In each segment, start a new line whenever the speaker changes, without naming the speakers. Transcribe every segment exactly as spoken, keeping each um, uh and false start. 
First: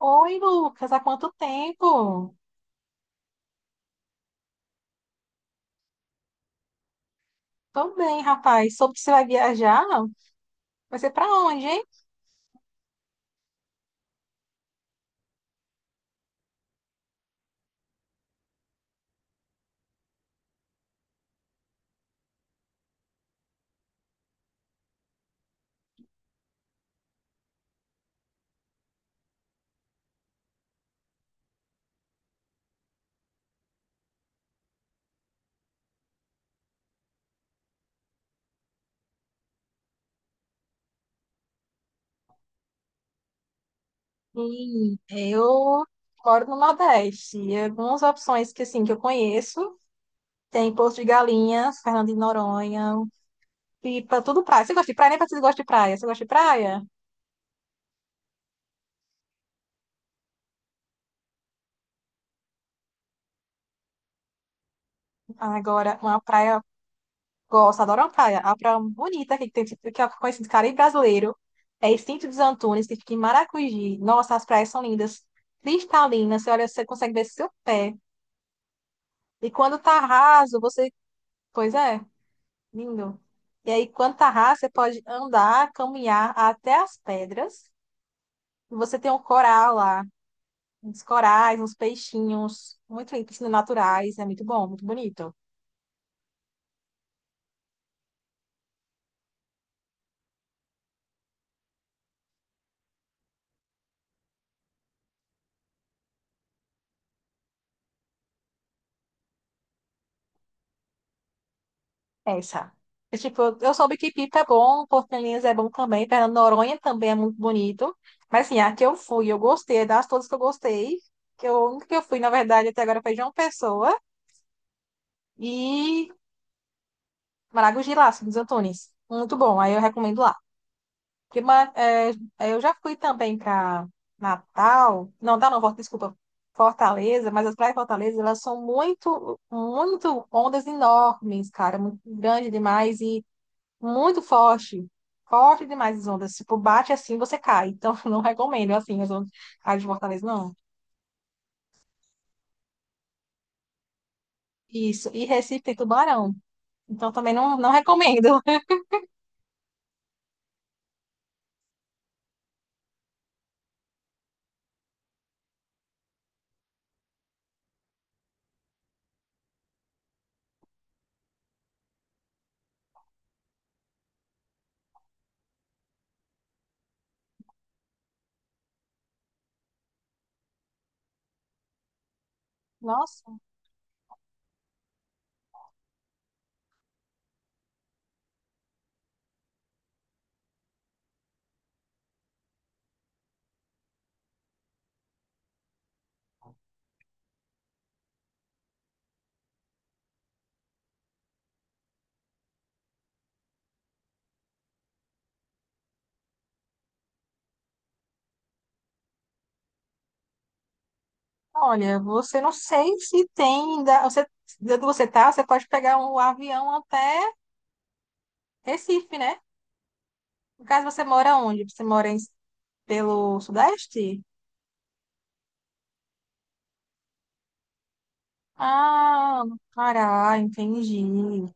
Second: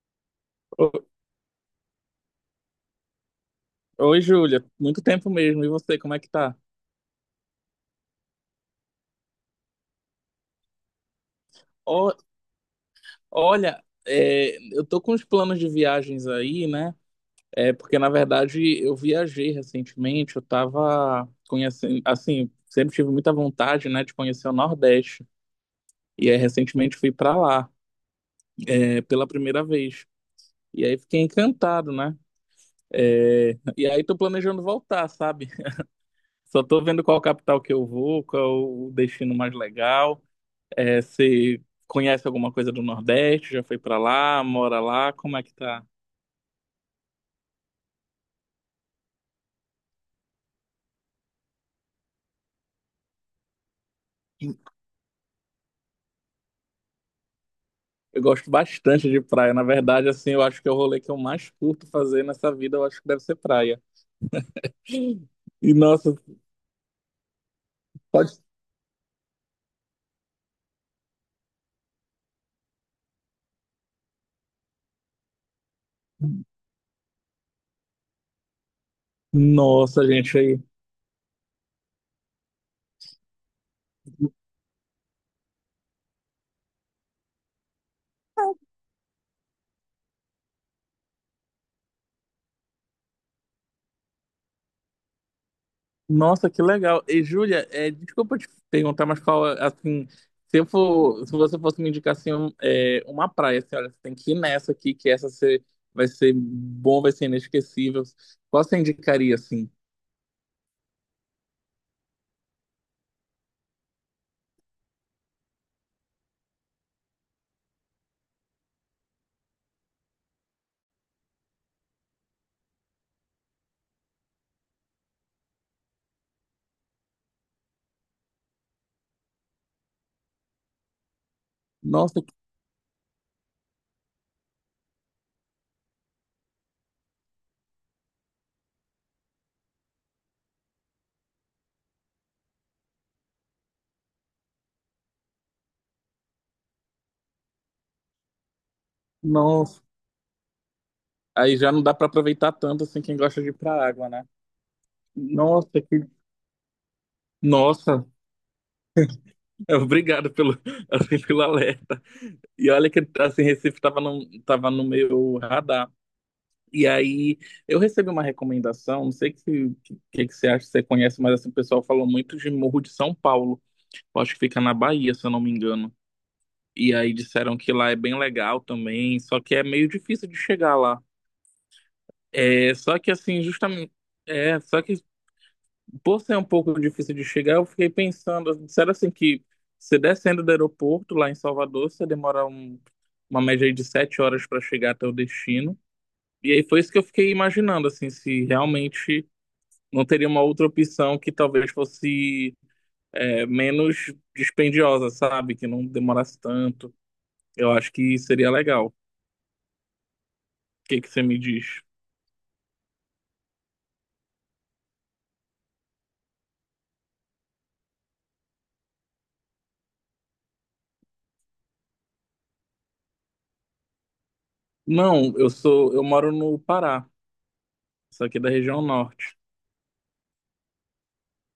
Oi, Lucas, há
Ô-
quanto tempo?
Oi, Júlia. Muito tempo mesmo. E você, como é que tá?
Tô bem, rapaz. Soube que você vai viajar? Vai ser pra onde, hein?
Ó, olha, é, eu tô com os planos de viagens aí, né? É, porque, na verdade, eu viajei recentemente. Eu tava conhecendo, assim, sempre tive muita vontade, né, de conhecer o Nordeste. E aí, recentemente, fui pra lá, é, pela primeira vez. E aí, fiquei encantado, né? E aí, tô planejando voltar, sabe? Só tô vendo qual capital que eu vou, qual o destino mais legal. É, você conhece alguma coisa do Nordeste? Já foi pra lá? Mora
Sim,
lá? Como é que
eu
tá?
moro no Nordeste. E algumas opções que, assim, que eu conheço. Tem Porto de Galinhas, Fernando de Noronha, Pipa, tudo praia. Você gosta de praia? Nem parece que você gosta de praia. Você gosta de praia?
Eu gosto bastante de praia. Na verdade, assim, eu acho que é o rolê que eu mais curto fazer nessa vida, eu acho que deve ser praia. E
Agora,
nossa,
uma praia... Gosto, adoro uma
pode...
praia. A praia bonita que tem, que eu conheci de Caribe brasileiro. É Extinto dos Antunes, que fica em Maracujá. Nossa, as praias são lindas. Cristalinas, você olha, você consegue ver seu pé. E quando tá
Nossa, gente, aí.
raso, você. Pois é, lindo. E aí, quando tá raso, você pode andar, caminhar até as pedras. E você tem um coral lá, uns corais, uns peixinhos, muito lindo, piscinas naturais. É muito bom, muito bonito.
Nossa, que legal. E Júlia, é, desculpa te perguntar, mas qual, é, assim, se eu for, se você fosse me indicar assim, um- é, uma praia, assim, olha, você tem que ir nessa aqui, que essa você, vai ser bom, vai ser inesquecível. Qual você indicaria, assim?
Essa. E, tipo, eu eu soube que Pipa é bom, Porto de Galinhas é bom também, Fernando de Noronha também é muito bonito. Mas, assim, a que eu fui, eu gostei, é das todas que eu gostei, que eu, a única que eu fui, na verdade, até agora foi João Pessoa e Maragogi lá, São dos Antunes. Muito bom, aí eu recomendo lá. Que, ma- é,
Nossa, que-
é, eu já fui também para Natal, não, Natal não, Fort- desculpa, Fortaleza, mas as praias de Fortaleza, elas são muito, muito ondas enormes, cara, muito grande demais e muito forte, forte demais as ondas, tipo, bate assim, você cai, então não recomendo, assim, as ondas as
Nossa.
de Fortaleza, não.
Aí já não dá pra aproveitar tanto assim quem gosta de ir pra água, né?
Isso, e Recife
Nossa,
tem
que.
tubarão, então também não, não
Nossa,
recomendo.
obrigado pelo, assim, pelo alerta. E olha que assim, Recife tava no, tava no meu radar. E aí eu recebi uma recomendação, não sei o que, que, que que você acha, se você conhece, mas assim, o pessoal falou muito de Morro de São Paulo. Eu acho que fica na Bahia, se eu não me engano. E aí disseram que lá é bem legal também, só que é meio difícil de chegar lá. É, só que
Nossa,
assim, justamente. É, só que Por ser um pouco difícil de chegar, eu fiquei pensando, disseram assim que se descendo do aeroporto lá em Salvador, você demora um- uma média aí de sete horas para chegar até o destino. E aí foi isso que eu fiquei imaginando, assim, se realmente não teria uma outra opção que talvez fosse é, menos dispendiosa, sabe? Que não demorasse tanto. Eu acho que seria legal. O que que você me diz?
olha, você não sei se tem, da- você, de onde você tá, você pode pegar um avião até Recife, né? No caso, você mora onde? Você mora em- pelo Sudeste?
Não, eu sou, eu moro no Pará, só que da região norte.
Ah, no Pará, entendi.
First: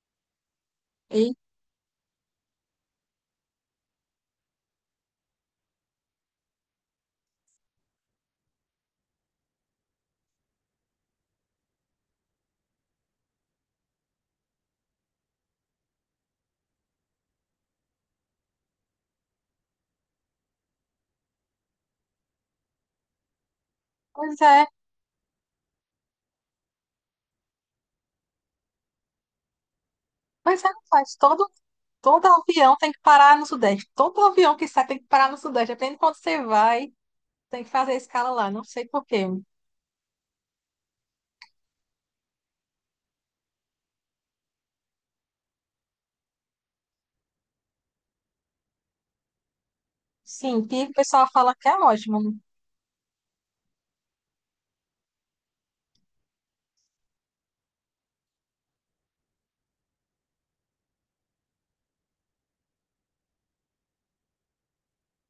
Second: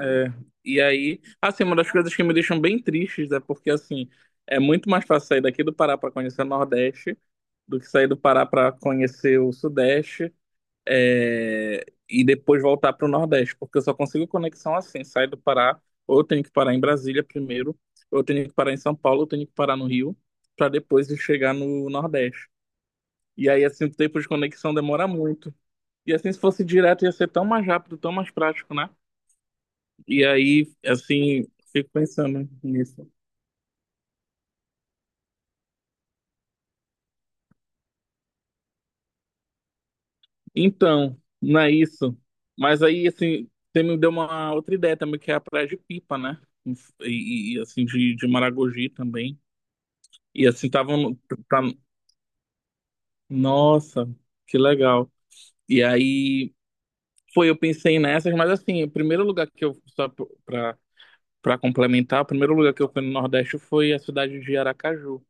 É, e aí,
E,
assim, uma das coisas que me deixam bem tristes é porque, assim, é muito mais fácil sair daqui do Pará para conhecer o Nordeste do que sair do Pará para conhecer o Sudeste, é, e depois voltar para o Nordeste, porque eu só consigo conexão assim, sair do Pará, ou eu tenho que parar em Brasília primeiro, ou eu tenho que parar em São Paulo, ou eu tenho que parar no Rio, para depois eu chegar no Nordeste. E aí, assim, o tempo de
pois é,
conexão demora muito. E assim, se fosse direto, ia ser tão mais rápido, tão mais prático, né? E
pois é,
aí,
faz
assim,
todo,
fico
todo
pensando
avião tem que
nisso.
parar no Sudeste. Todo avião que sai tem que parar no Sudeste. Depende de quando você vai, tem que fazer a escala lá, não sei por quê.
Então, não é isso. Mas aí, assim, você me deu uma outra ideia também, que é a praia de Pipa, né? E, e, assim, de, de Maragogi também. E
Sim,
assim,
que o
estavam.
pessoal fala
Tá...
que é ótimo.
Nossa, que legal. E aí, foi, eu pensei nessas, mas assim, o primeiro lugar que eu. Só pra, pra complementar, o primeiro lugar que eu fui no Nordeste foi a cidade de Aracaju.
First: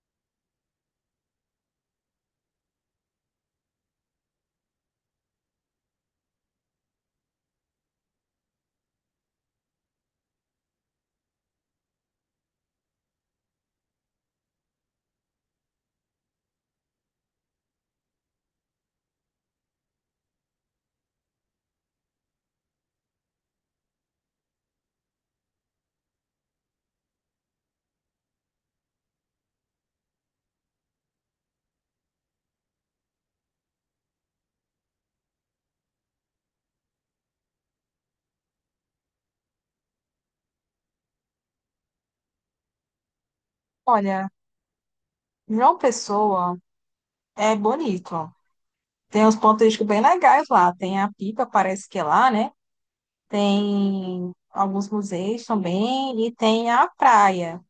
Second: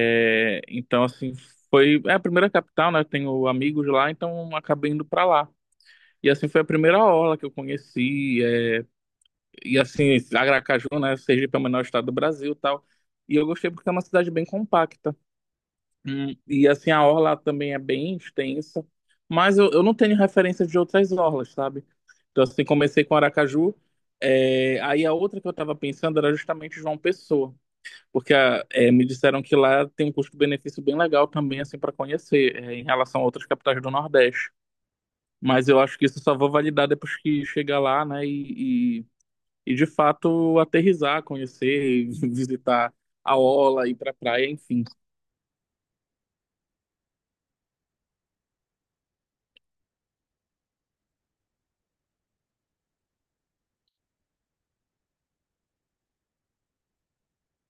É, então, assim, foi é a primeira capital, né? Eu tenho amigos lá, então acabei indo pra lá. E assim foi a primeira orla que eu conheci. É, e assim, Aracaju, né? Sergipe é o menor estado do Brasil e tal. E eu gostei porque é uma cidade bem compacta. Hum. E assim, a orla também é bem extensa. Mas eu, eu não tenho referência de outras orlas, sabe? Então, assim, comecei com Aracaju. É, aí a outra que eu tava pensando era justamente João Pessoa. Porque ah, eh, me disseram que lá tem um custo-benefício bem legal também, assim, para conhecer, eh, em relação a outras capitais do Nordeste. Mas eu acho que isso só vou validar depois que chegar lá, né? E, e, e, de fato aterrissar, conhecer, visitar a orla, ir pra
Olha,
praia, enfim.
João Pessoa é bonito. Tem uns pontos turísticos bem legais lá. Tem a Pipa, parece que é lá, né? Tem alguns museus também e tem a praia.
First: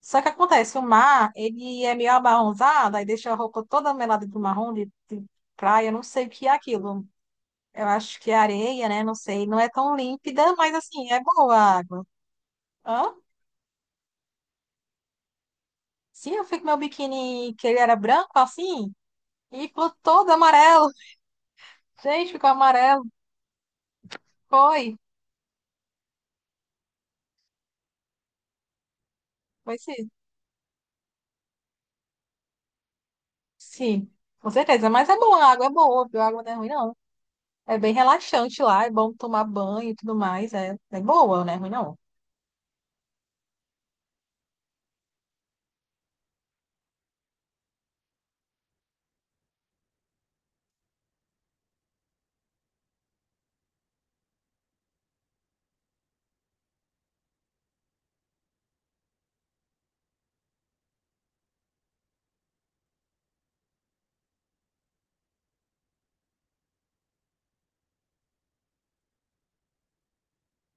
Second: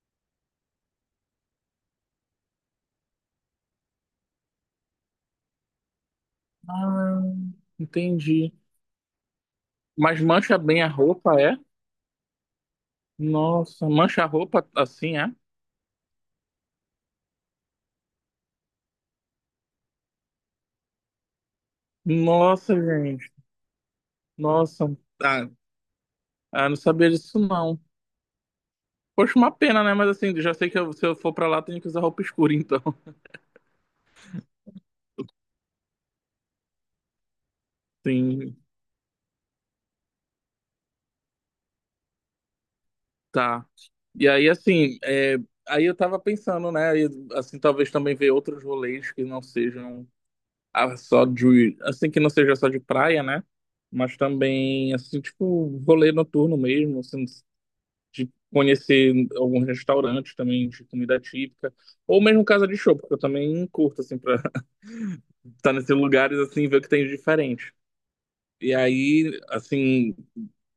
Só que acontece, o mar, ele é meio amarronzado, aí deixa a roupa toda melada do marrom de, de praia, eu não sei o que é aquilo.
Ah,
Eu acho que é
entendi.
areia, né? Não sei, não é tão
Mas
límpida,
mancha
mas
bem a
assim, é
roupa,
boa
é?
a água. Hã?
Nossa, mancha a roupa assim, é?
Sim, eu fui com meu biquíni, que ele era branco assim, e ficou todo amarelo. Gente, ficou
Nossa,
amarelo.
gente.
Foi.
Nossa, ah, ah, não sabia disso não. Poxa, uma
Foi
pena, né?
sim.
Mas assim, já sei que eu- se eu for pra lá, eu tenho que usar roupa escura, então.
Sim, com certeza. Mas é bom, a água é boa, viu? A água não é ruim, não. É bem
Sim,
relaxante lá, é bom tomar banho e tudo mais. É, é boa, não é ruim, não.
tá. E aí, assim, é, aí eu tava pensando, né? Aí, assim, talvez também ver outros rolês que não sejam a- só de. Assim, que não seja só de praia, né? Mas também, assim, tipo, rolê noturno mesmo, assim, de conhecer alguns restaurantes também de comida típica. Ou mesmo casa de show, porque eu também curto, assim, pra estar nesses lugares, assim, e ver o que tem de diferente. E aí, assim,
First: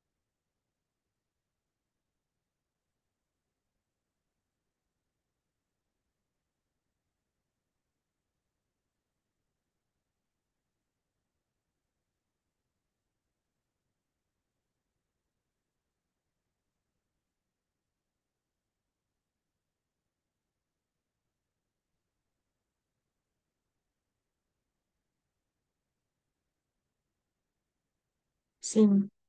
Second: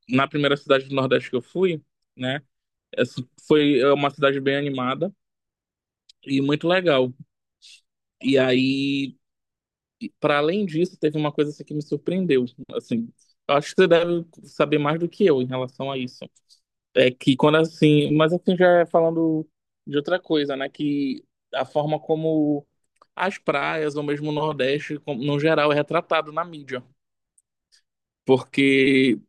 na primeira cidade do Nordeste que eu fui, né? Essa foi é uma cidade bem animada e muito legal. E aí, para além disso, teve uma coisa assim, que me surpreendeu, assim. Eu acho que você deve saber mais do que eu em relação a isso. É que quando assim, mas assim já falando de outra coisa, né, que a forma como as praias ou mesmo o Nordeste, como- no geral, é retratado na mídia.
Sim.
Porque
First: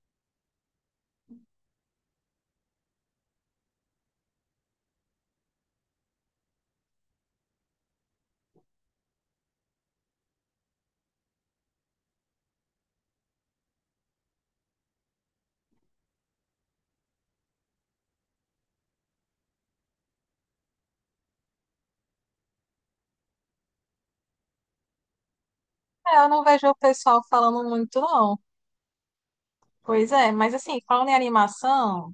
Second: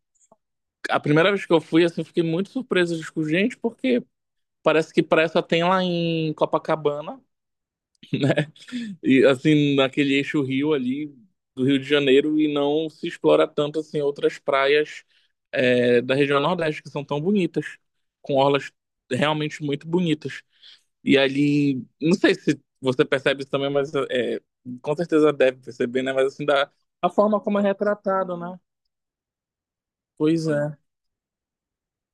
a primeira vez que eu fui, assim, eu fiquei muito surpreso. Tipo, gente, por quê? Parece que praia só tem lá em Copacabana, e assim, naquele eixo rio ali do Rio de Janeiro, e não se explora tanto assim outras praias é, da região Nordeste que são tão bonitas, com orlas realmente muito bonitas. E ali, não sei se você percebe isso também, mas é, com certeza deve perceber, né?
É, eu
Mas
não
assim,
vejo
da,
o
a
pessoal
forma como é
falando muito, não.
retratado, né?
Pois é,
Pois
mas
é.
assim, falando em animação,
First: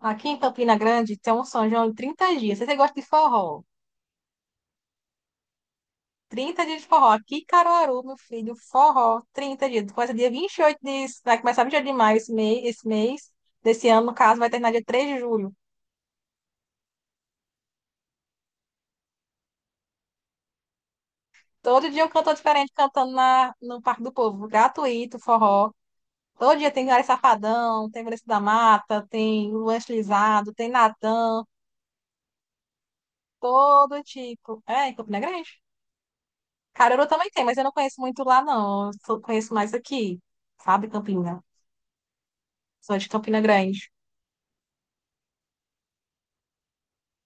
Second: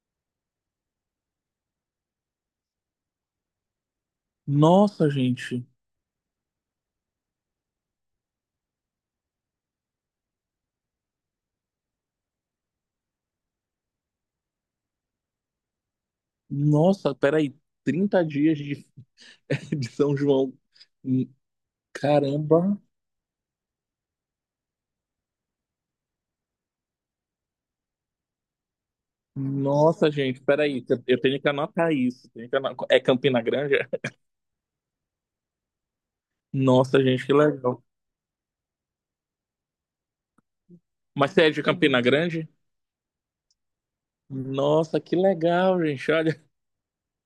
aqui em Campina Grande tem um São João de trinta dias. Se você gosta de forró,
Nossa, gente.
trinta dias de forró. Aqui em Caruaru, meu filho, forró, trinta dias. Começa dia vinte e oito de... Vai começar vinte e oito de maio esse mês, esse mês. Desse ano, no caso, vai terminar dia três de julho.
Nossa, peraí, trinta dias de, de São João. Hum.
Todo dia um cantor diferente
Caramba.
cantando na, no Parque do Povo, gratuito, forró. Todo dia tem Gary Safadão, tem Vanessa da Mata, tem Luan
Nossa, gente,
Estilizado, tem
peraí, eu eu tenho
Natan,
que anotar isso. tenho que ano- É Campina Grande?
todo tipo. É, em Campina Grande.
Nossa,
Caruaru
gente,
também
que
tem, mas eu não
legal.
conheço muito lá, não. Eu só conheço mais aqui, sabe,
Mas
Campina?
você é de Campina Grande?
Sou de Campina Grande.
Nossa, que legal, gente, olha.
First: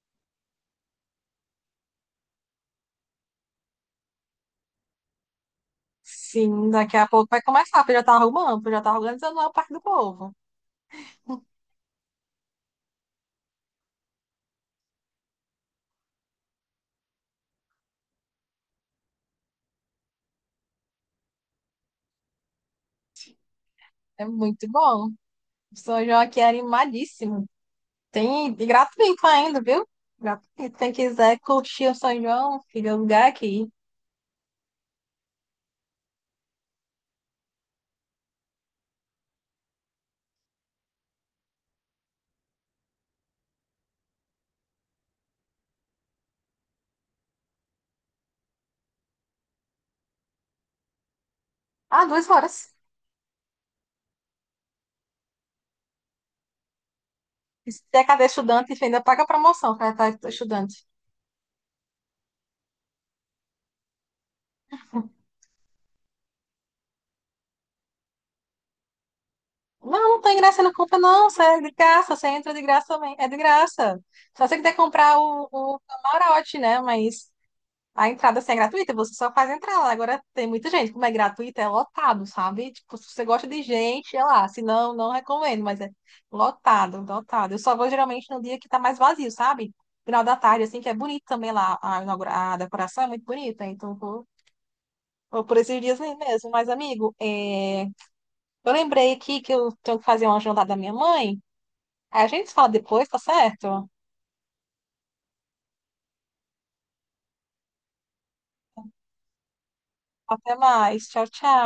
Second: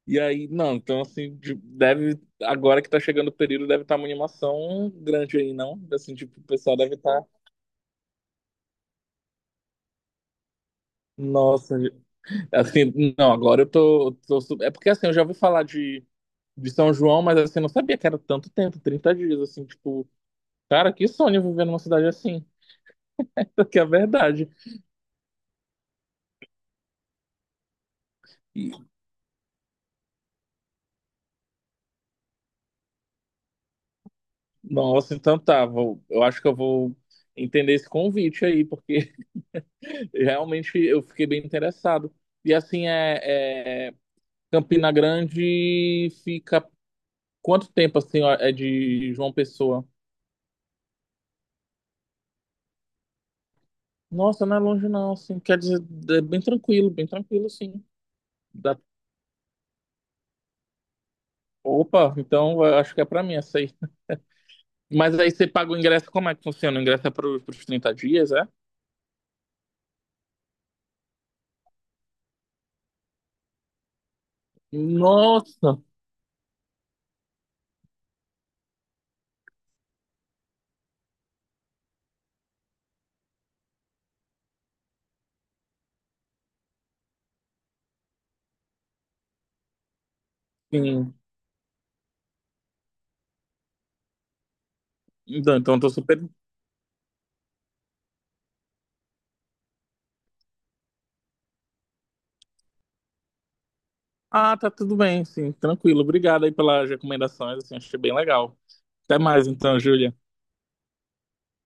E aí, não, então assim, de- deve, agora que tá chegando o período, deve estar uma animação grande aí, não? Assim, tipo, o
Sim,
pessoal deve
daqui a
estar,
pouco vai começar, porque eu já tá arrumando, porque eu já tá organizando lá o Parque do Povo.
nossa, gente. Assim, não, agora eu tô, tô, su- É porque assim, eu já ouvi falar de São João, mas assim, eu não sabia que era tanto tempo, trinta dias, assim, tipo, cara, que sonho viver numa cidade assim, que é a
É
verdade.
muito bom. O São João aqui é animadíssimo. Tem e
E,
gratuito ainda, viu? Gratuito. Quem quiser curtir o São João, fica o lugar aqui.
nossa, então tá, vou, eu acho que eu vou entender esse convite aí, porque realmente eu fiquei bem interessado. E assim, é, é- Campina Grande fica quanto tempo, assim, ó, é de João Pessoa?
Ah, duas horas.
Nossa, não é longe não, assim, quer dizer, é bem tranquilo, bem tranquilo,
E se
sim.
é cadê estudante,
Dá-
ainda paga a promoção para estar estudante.
Opa, então eu acho que é pra mim essa aí. Mas aí você paga o ingresso, como é que funciona? O ingresso é para os trinta dias, é?
Não, não tem graça, não compra, não. Você é de graça, você entra de graça também. É de graça. Só você quiser comprar o,
Nossa,
o camarote, né? Mas a entrada assim, é gratuita, você só faz entrar lá. Agora tem muita gente, como é gratuita, é lotado, sabe? Tipo, se você gosta de gente, é lá. Se não, não recomendo, mas é lotado, lotado. Eu só vou geralmente no dia que tá mais vazio, sabe? Final da tarde, assim, que é
sim.
bonito também lá. A, inaugura- a decoração é muito bonita, então vou, vou por
Então, então
esses
eu tô
dias aí
super.
mesmo. Mas, amigo, é, eu lembrei aqui que eu tenho que fazer uma jantada da minha mãe. Aí a gente fala depois, tá certo?
Ah, tá tudo bem, sim, tranquilo. Obrigado aí pelas recomendações, assim, achei bem legal. Até mais então, Júlia.
Até mais. Tchau, tchau.